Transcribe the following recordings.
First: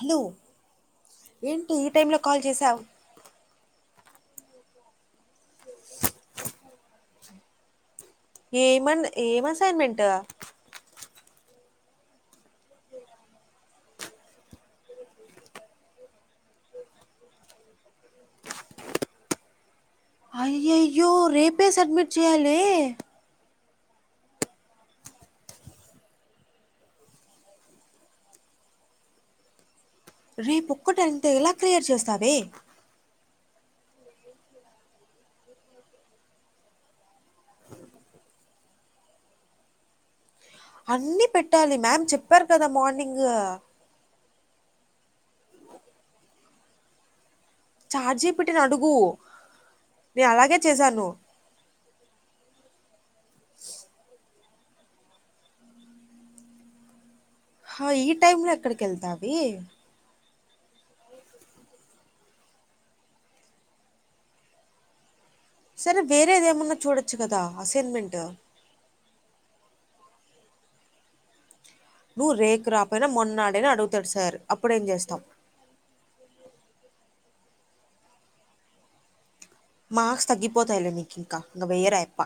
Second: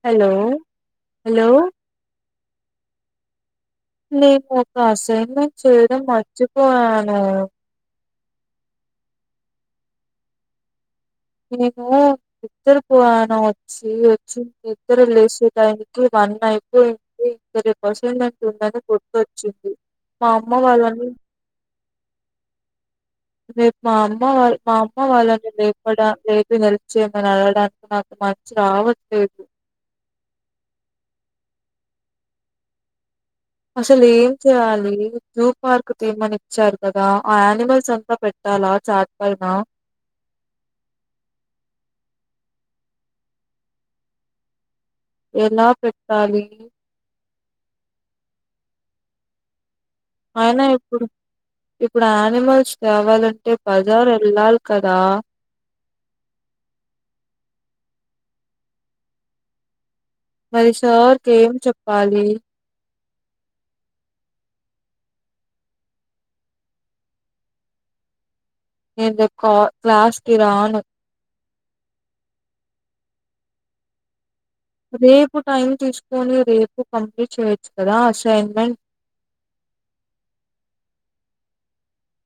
Hello hello ఏంటి ఈ time లో కాల్ చేసావ్ నేను ఒక అసైన్మెంట్ చేయడం మర్చిపోయానూ ఏమన్ ఏం అసైన్మెంటూ ఇన్నెంకా బిత్తర పోయాను వచ్ చ్చీ వచ్చి నిద్దర లేసేటయానికి గంట అయిపోయి ది ఇక్కడ క్వషన్ బ్యాంక్ ఉండాలి గుర్తొచ్చింది మా అమ్మ వాళ్ళని అయ్యయ్యో రేపే సబ్మిట్ చేయాలే రేప్ మా అమ్మ వాళ్ మా అమ్మ వాళ్ళని లేపడా లేపి హెల్ప్ చేయమని అడగడానికి నాకు మంచి రావట్లేదు. రేపు ఒక్కటంటే ఎలా క్లియర్ చేస్తావే అసలు ఏం చేయాలీ జూ పార్కు చెయ్మని ఇచ్చారు కదా ఆ యానిమల్స్ అంతా పెట్టాలా చాట్ గల్మా అన్నీ పెట్టాలి మ్యామ్ చెప్పారు కదా మార్నింగూ ఎలా పెట్టాలీ చాట్‌జీపిటీని అడుగూ అవునా ఇప్పుడు. ఇప్పుడు యానిమల్స్ కావాలంటే బజార్ వెళ్ళాలి కదా హ ఈ టైమ్ లో ఎక్కడికెళ్తావీ మరి సార్కి ఏం చెప్పాలీ సరే వేరేది ఏమన్న చూడొచ్చు కదా అసైన్మెంటు ఏందో క్లా క్లాస్కి రాను నువ్ రేకు రాపోయినా మొన్నాడైనా అడుగుతాడు సారు రేపు టైం తీసుకొనీ రేపు కంప్లీట్ చేయొచ్చు కదా అసైన్మెంట్ మాార్క్స్ తగ్గిపోతాయ్లే నీకింకా ఇంగ వెయ్యరు ఆయప్ప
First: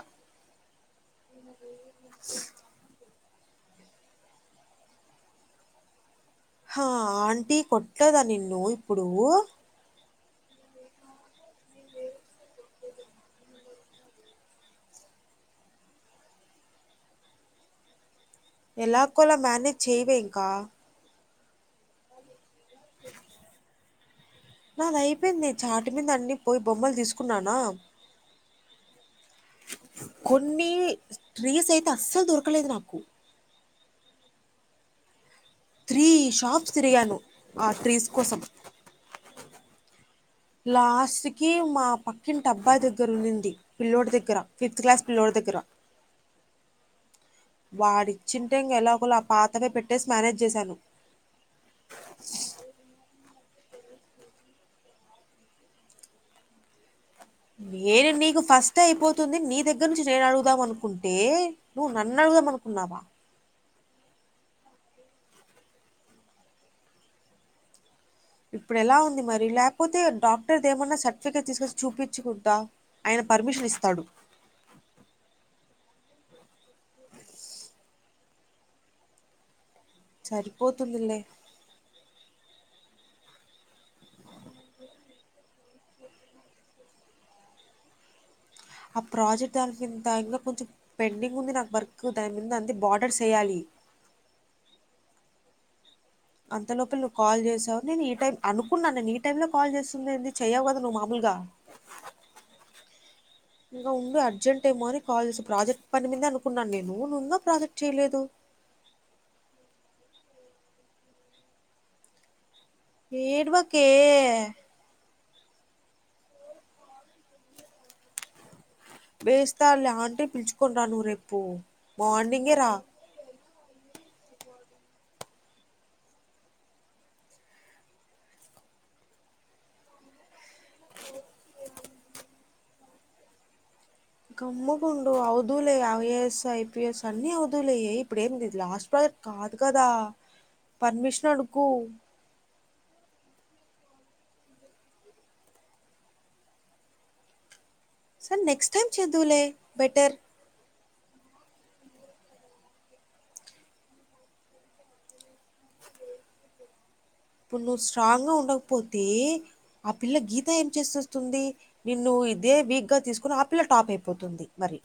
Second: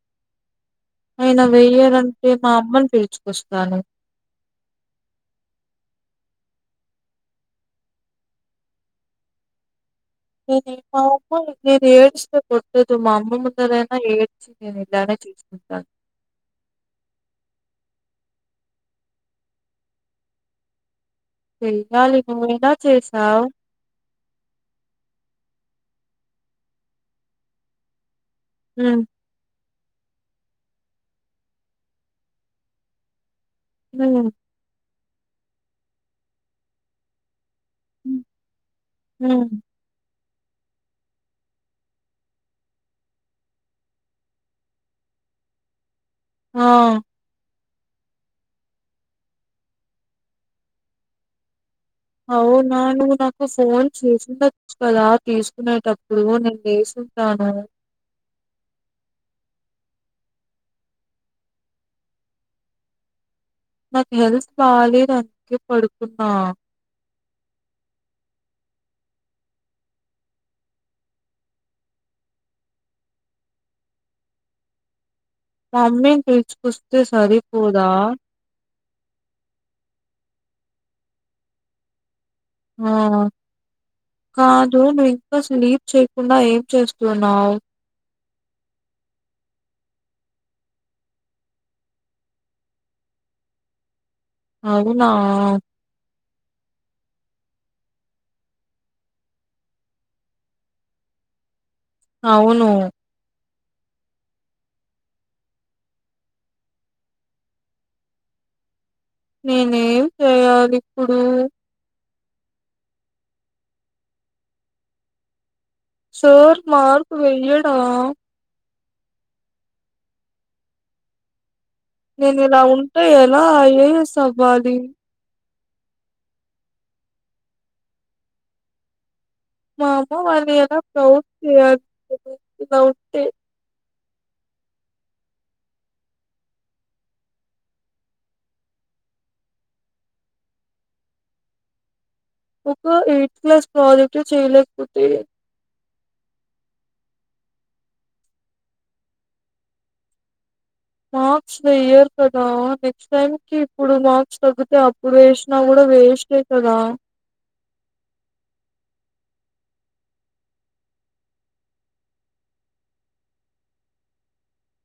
ఆయన వెయ్యడంటే మా అమ్మని పిలుచుకొస్తాను హా ఆంటీ కొట్టద నిన్నూ ఇప్పుడూ ఏ నేన్ కాక నేను ఏడిస్తే కొట్టదు మా అమ్మమ్మ ముందరేనా ఏడ్చి నేను ఈ ప్లానే చూసుకుంటాను ఎలా కోలా మానేజ్ చెయ్యవే ఇంకా చెయ్యాలి నువ్వు ఇలా చేసావ్ నాది అయిపేంది చాటి మింద అన్ని పొయ్ బొమ్మలు తీసుకున్నానా మ్ కొన్నీ ట్రీస్ అయితే అస్సలు దొరకలేదు నాకు ఊ త్రీ షాప్స్ తిరిగాను ఆ ట్రీస్ హ్మ్. కోసం హ్మ్. లాస్ట్ కీ మా పక్కింటి అబ్బాయి దగ్గర ఉన్నింది. పిల్లోడు దగ్గరా ఫిఫ్త్ క్లాస్ పిల్లోడు దగ్గరా ఆ వాడిచ్చింటే ఇంగ ఎలగోల ఆ పాతవే పెట్టేసి మేనేజ్ చేశాను అవున నువు నాకు ఫోన్ చేసిండచ్చు కదా తీసుకునేటప్పుడు నేనేసు రానా ఏను నీకు ఫస్ట్ అయిపోతుంది నీ దగ్గర నుంచి నేను అడుగుదాం అనుకుంటే నువ్వు నన్ను అడుగుదాం అనుకున్నావా నాకు హెల్త్ బాలేదు అందుకే పడుకున్నా ఇప్పుడు ఎలా ఉంది మరి లేకపోతే డాక్టర్ది ఏమన్నా సర్టిఫికేట్ తీసుకొచ్చి చూపించుకుంటా ఆయన పర్మిషన్ ఇస్తాడు మమ్మీని పిల్చుకొస్తే సరిపోదా సరిపోతుందిలే ఆ కాదు నువ్వు ఇంకా స్లీప్ చేయకుండా ఏం చేస్తున్నావ్ ఆ ప్రాజెక్ట్ దాని ఇంత ఇంకా కొంచెం పెండింగ్ ఉంది నాకు వర్క్ దాని మీద అంతే బార్డర్స్ వేయాలి అవునా అంతలోపలి నువ్వు కాల్ చేసావు నేను ఈ టైం అనుకున్నాను నేను ఈ టైమ్ లో కాల్ చేస్తుంది ఏంది చెయవు గద నువ్వు మామూలుగా అవును ఇంకా ఉండు అర్జెంట్ ఏమో అని కాల్ చేసి ప్రాజెక్ట్ పని మీదే అనుకున్నాను నేను నువ్ ఇంగా ప్రాజెక్ట్ చేయలేదు నేనేం చేయాలి ఇప్పుడు ఏడ్వకే సార్ మార్క్ వెయ్యడా వేస్తాడ్లే ఆంటీ ని పిలుచుకొని రా నువ్వు రేపు నేను మార్నింగే ఇలా రా ఉంటే ఎలా ఐ ఏ ఎస్ అవ్వాలి మా అమ్మ వాళ్ళి ఎలా ప్రౌడ్ చేయాలి ఇలా ఉంటే కమ్ముకుండు అవుధువులే ఐఏఎస్ ఐపీఎస్ అన్ని అవధూలవులే యే ఇప్పుడు ఏందిది లాస్ట్ ప్రాజెక్ట్ కాదు కదా పర్మిషన్ అడుగు ఒక ఎయిత్ క్లాస్ ప్రాజెక్ట్ చేయలేకపోతే సర్ నెక్స్ట్ టైమ్ చేదువులే బెటర్ మార్క్స్ వెయ్యర్ కదా నెక్స్ట్ టైమ్ కి ఇప్పుడు మార్క్స్ తగ్గితే అప్పుడు వేసినా కూడా వేస్టే కదా ఇప్పుడు నువ్వు స్ట్రాంగ్ గా ఉండకపోతే ఆ పిల్ల గీత ఏం చేసేస్తుంది నిన్ను ఇదే వీక్ గా తీసుకుని ఆపిల్ల టాప్ అయిపోతుంది మరి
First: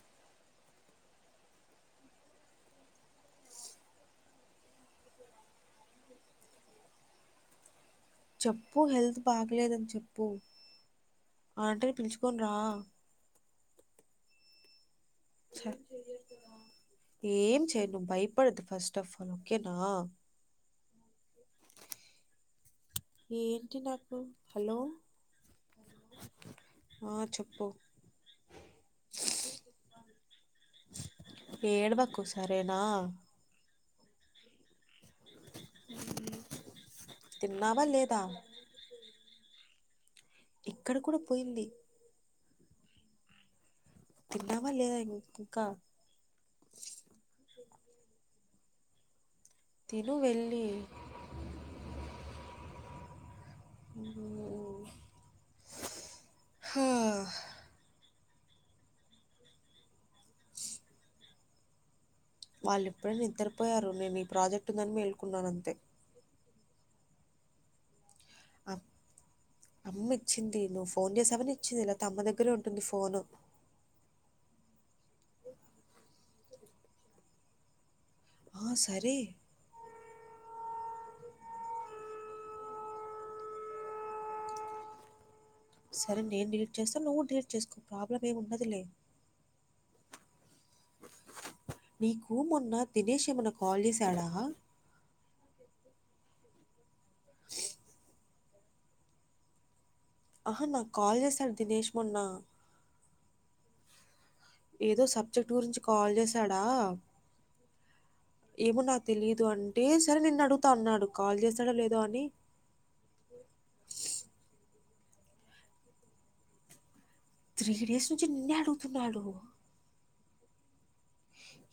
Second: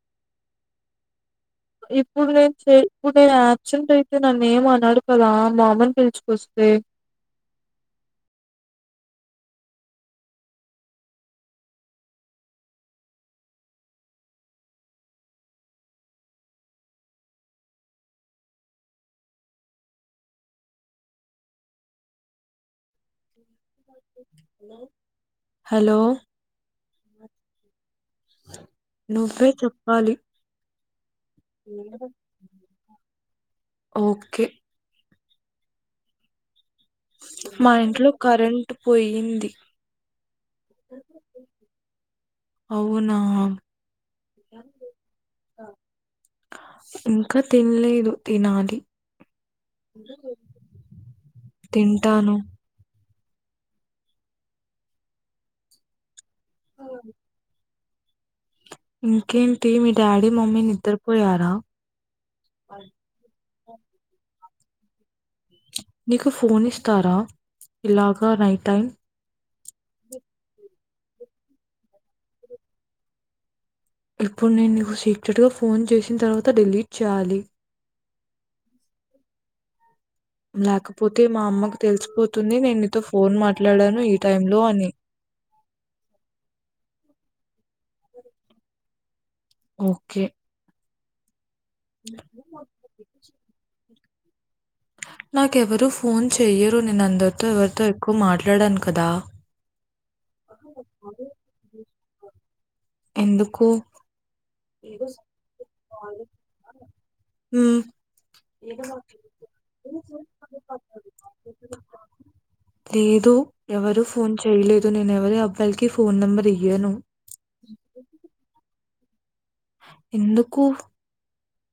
ఇప్పుడు నేను చె ఇప్పుడు నేను యాబ్సెంట్ అయితే నన్నేం అనడు కదా మామని పిలిచుకొస్తే చెప్పు హెల్త్ బాగలేదని చెప్పు ఆంటిని పిలుచుకొని రా ఏం చె నువ్వు భయపడదు ఫస్ట్ ఆఫ్ ఆల్ ఓకేనా ఏంటి నాకు హలో హలో ఆ చెప్పు నువ్వే చెప్పాలి ఏడవకు సరేనా ఓకే అ మా ఇంట్లో కరెంట్ పోయింది ఇక్కడ కూడా పోయింది అవునా తిన్నావా లేదా ఇంకా ఇంకా తినలేదు తినాలి తిను వెళ్ళి తింటాను ఆ అ హా ఇంకేంటి మీ డాడీ మమ్మీ నిద్రపోయారా వాళ్ళు ఇప్పుడే నిద్రపోయారు నేను ఈ ప్రాజెక్ట్ ఉందని మేలుకున్నాను అంతే నీకు ఫోన్ ఇస్తారా ఇలాగ నైట్ అమ్ టైం అమ్మ ఇచ్చింది నువ్వు ఫోన్ చేసావని ఇచ్చింది లేతేమ్మ దగ్గరే ఉంటుంది ఫోన్ ఇప్పుడు నేను నీకు సీక్రెట్ గా ఫోన్ చేసిన తర్వాత డెలీట్ చేయాలి ఆ సరే లేకపోతే మా అమ్మకు తెలిసిపోతుంది నేను నీతో ఫోన్ మాట్లాడాను ఈ టైమ్ లో అని సరే నేను డిలీట్ చేస్తా నువ్వు డిలీట్ చేసుకో ప్రాబ్లమ్ ఏమి ఉండదులే ఓకే నీకు మొన్న దినేష్ ఏమన కాల్ చేశాడా నాకెవరు ఫోన్ చెయ్యరు నేను అందరితో ఎవరితో ఎక్కువ మాట్లాడాను కదా ఆహా నాకు కాల్ చేశాడు దినేష్ మొన్న ఎందుకు ఏదో సబ్జెక్ట్ గురించి కాల్ చేశాడా మ్మ్ ఏమో నాకు తెలిదు అంటే సరే నిన్ను అడుగుతా అన్నాడు కాల్ చేసడో లేదో అని లేదు ఎవరు ఫోన్ చేయలేదు నేను ఎవరి అబ్బాయిలకి ఫోన్ నెంబర్ ఇయ్యాను త్రీ డేస్ నుంచి నిన్నే అడుగుతున్నాడు ఎందుకు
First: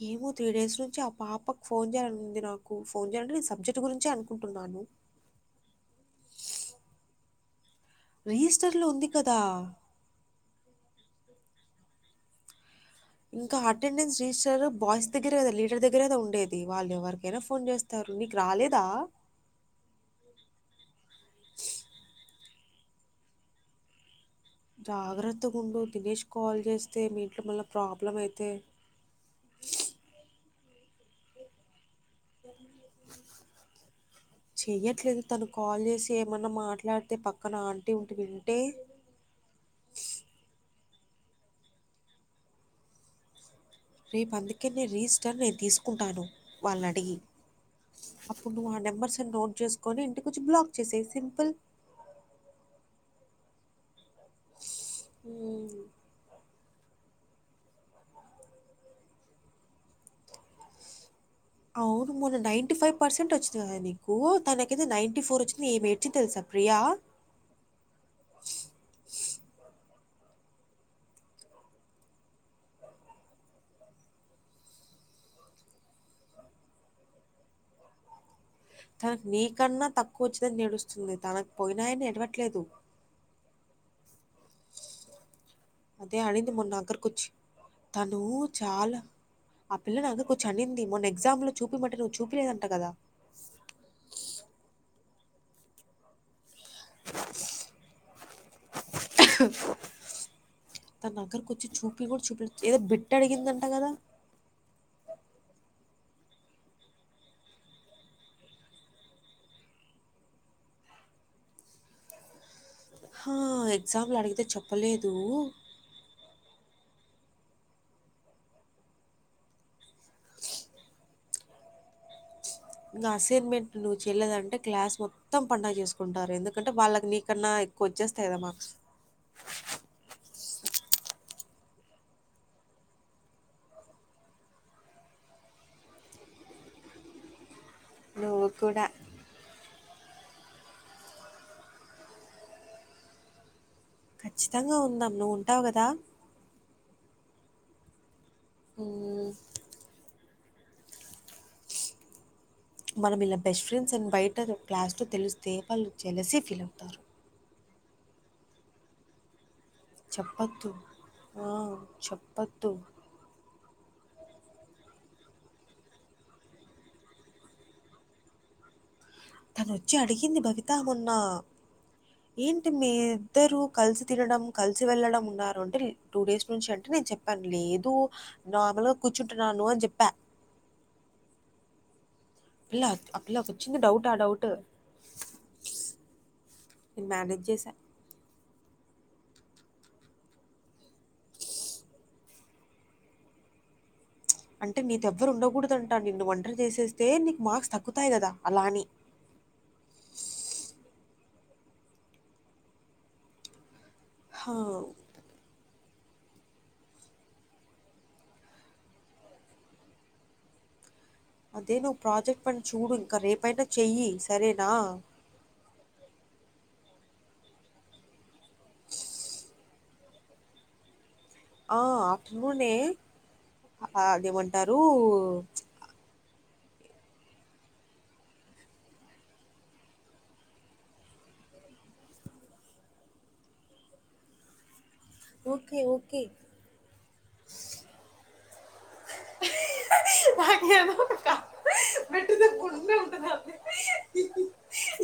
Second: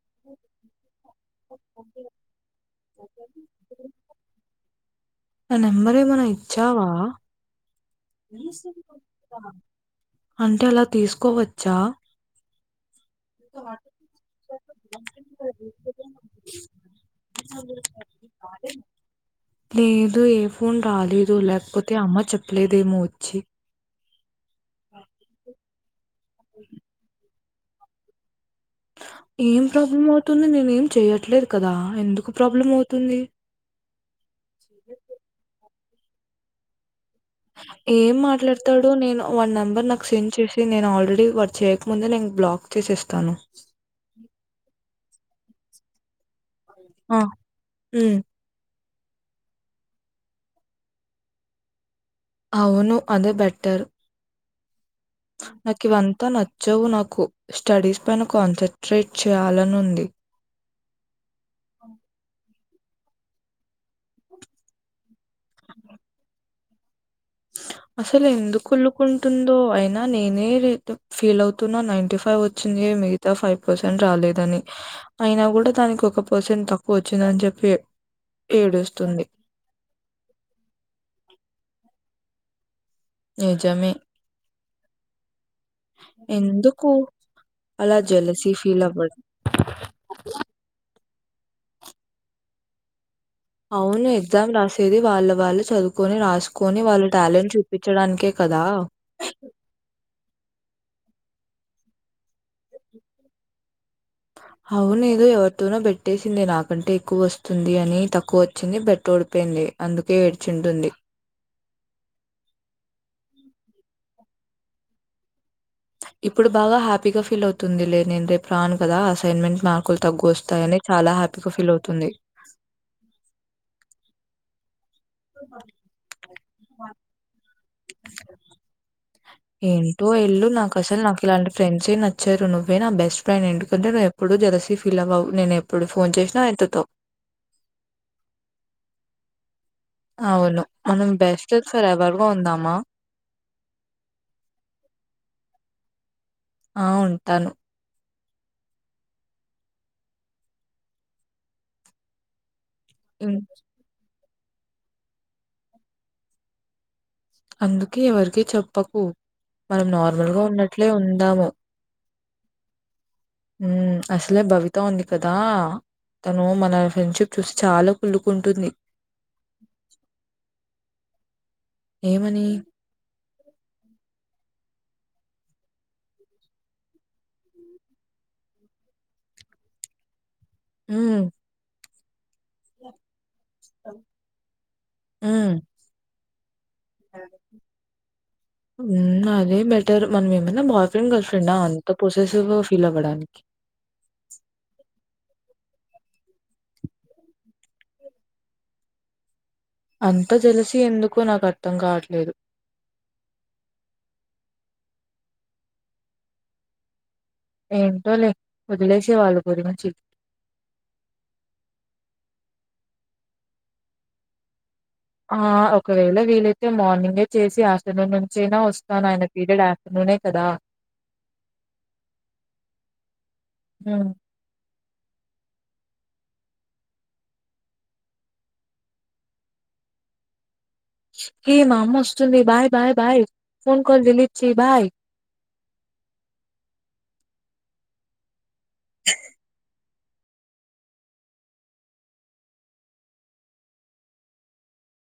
ఏమో త్రీ డేస్ నుంచి ఆ పాపకు ఫోన్ చేయాలని ఉంది నాకు ఫోన్ చేయాలంటే నీ సబ్జెక్ట్ గురించే అనుకుం టున్నాను నా నెంబర్ ఏమన్నా ఇచ్చావా రిస్టర్ లో ఉంది కదా అంటే అలా తీసుకోవచ్చా ఇంకా అటెండెన్స్ రిజిస్టర్ బాయ్స్ దగ్గరె గద లీడర్ దగ్గర కద ఉండే వాళ్ళు ఎవరీకైనా ఫోన్ చేస్త తారు నీకు రాలేదా లేదు ఏ ఫోన్ రాలేదు లేకపోతే అమ్మ చెప్పలేదేమో వచ్చి జాగ్రత్తగా ఉండు దినేష్ కాల్ చేస్తే మీ ఇంట్లో మళ్ళా ప్రాబ్లం అయితే ఏం ప్రాబ్లం అవుతుంది నేను ఏం చెయట్లేదు కదా ఎందుకు ప్రాబ్లం అవుతుంది చెయ్యట్లేదు తను కాల్ చేసి ఏమన్నా మాట్లాడితే పక్క ఏం మాట్లాడతాడు నేను వాడి నెంబర్ నాకు సెండ్ చేసి నేను ఆల్రెడీ వాడు చేయకముందే నేను బ్లాక్ చేసేస్తాను రేపు అందుకే నేను రీస్టర్ నేను తీసుకుంటాను వాళ్ళని అడిగి ఆ ఉమ్, ఇప్పు నువ్వు ఆ నెంబర్స్ ని నోట్ చేసుకొని ఇంటికి వచ్చి బ్లాక్ చేసాయి సింపుల్ అవును అదే బెటర్ హ్మ్. నాకు ఇవంతా నచ్చవు నాకు స్టడీస్ పైన కాన్సన్ట్రేట్ చేయాలని ఉంది అవును మొన్న నైన్టీ ఫైవ్ పర్సెంట్ వచ్చింది కదా నీకు దాకైతే నైంటీ ఫోర్ వచ్చింది ఏమేడ్చింది తెలుసా ప్రియా [inaudible] అసలు ఎందుకు కొలుకుంటుందో అయినా నేనే ఫీల్ అవుతున్నా నైన్ఫైవ్ వచ్చింది మీ ఫైవ్ పర్సెంట్ రాలేదని అయినా కూడా దానికి ఒక పర్సెంట్ తక్కువ వచ్చిందని చెప్పి తనకు ఏడుంది నీకన్నా తక్కువ వచ్చిందని నేడుస్తుంది తనకు పోయినాయని ఎడవట్లేదు నిజమే అదే అనింది ఎందుకు మొన్న నా దగ్గరికి వచ్చి అలా తను జెలసీ ఫీల్ అవ్వడం చాలా ఆ పిల్ల నా దగ్గర్ చనింది మొన్న ఎగ్జామ్ లో చూపిమంటే నువ్వు చూపిలేదంట కదా అవును ఎగ్జామ్ రాసేది వాళ్ళ వాళ్ళు చదువుకొని రాస్ కోని వాళ్ళ టాలెంట్ చూపించడానికే కదా తన అగ్గరకు వచ్చి చూపిన్ కూడా చూపి ఏదో బిట్ అడిగిందంట కదా అవును ఎదో ఎవరితోనో బెట్ పెట్టేసిందే నాకంటే ఎక్కువ వస్తుంది అని తక్కువ వచ్చింది బెట్ ఓడిపోయింది అందుకే ఎడ్చింటుంది హా ఎగ్జామ్లో అడిగితే చెప్పలేదు ఇప్పుడు బాగా హ్యాపీగా ఫీల్ అవుతుంది లే నేను రేపు రాను కదా అసైన్మెంట్ మార్కులు తగ్గు వస్తాయని చాలా హ్యాపీగా ఫీల్ అవుతుంది నా అసైన్మెంట్ నువ్వు చెల్లేదంటే క్లాస్ మొత్ త్తం పడుగ చేసుకుంటారు ఎందుకంటే వాళ్ళకి నీకన్నా ఎక్కువ వచ్చేస్తాయి కదా మార్క్స్ ఏంటో వెళ్ళు నాకు అసలు నాకు ఇలాంటి ఫ్రెంస్ ఏ నచ్చారు నువ్వే నా బెస్ట్ ఫ్రెండ్ ఎందుకంటే ను ఇప్పుడు జలసీ ఫిల్ అవ్వవు నేను ఎప్పుడు ఫోన్ చేసినా ఎత్తుతావ్ నువ్ కూడా అవును మనం బెస్ట్ ఫర్ ఎవర్గా ఉందామా ఖచ్చితంగా ఉందం నువ్వు ఉంటావు కదా ఆ ఉంటాను మ్ మ్ మనం ఇలా హ్మ్. బెస్ట్ ఫ్రెండ్స్ అండ్ బయట క్లాస్ లో తెలిస్తే వాళ్ళు జలసీ ఫీల్ అవుతారు అందుకే ఎవరికి చెప్పకు మనం నార్మల్గా ఉన్నట్లే ఉందాము మ్ చెప్పోద్దు మ్ అసలే భవిత ఉంది కదా తను మన ఫ్రెండ్షిప్ చూసి చాలా కుళ్లుకుంటుంది తనొచ్చి అడిగింది భవిత మొన్న ఏమని? ఏంటి మీ ఇద్దరు కలిసి తినడం కలిసి వెళ్లడం ఉన్నారు అంటే టూ డేస్ నుంచి అంటే నేను చెప్ పను లేదు నార్మల్గా కూర్చుంటున్నాను అని చెప్ప మ్ పిల్ల అ పిల్లకు వచ్చింది డౌట్ ఆ డౌట్ హ్మ్. నేను మ్యనేజ్ చేసా [inaudible] అదే బెటర్ మనం ఏమన్న బాయ్ ఫ్రెండ్ గర్ల్ ఫ్రెండ్డా అంత ప్రాసెసివ్గా ఫీల్ అవ్వడానికి అంటే నీతో ఎవ్వరు ఉండకూడదంట నిన్ను ఓంటరి చేసేస్తే నీకు మార్క్స్ తగ్గుతాయి కదా అలా అని అంత జలసి ఎందుకు నాకు అర్థం కావట్లేదు హా ఏంటో లే వదిలేసై వాళ్ళు గురించి అదేదో ప్రాజెక్ట్ పని చూడు ఇంకా రేపయినా చెయ్యి సరేనా ఆ ఒకవేళ వీలైతే మార్నింగే చేసి ఆఫ్టర్నూన్ నుంచైనా వస్తాను ఆయన పీరియడ్ అయ్ నేె కదా ఆ ఆఫ్టర్నూనే హ్మ్. అదేమంటారు ఏ మామొస్తుంది బయ్ బాయ్ బాయ్ ఫోన్ కల్ డిలీట్ చేయ్ బాయ్ ఓకే ఓకే తగ బెడ్ట్ట గుండ ఉంటద ఉ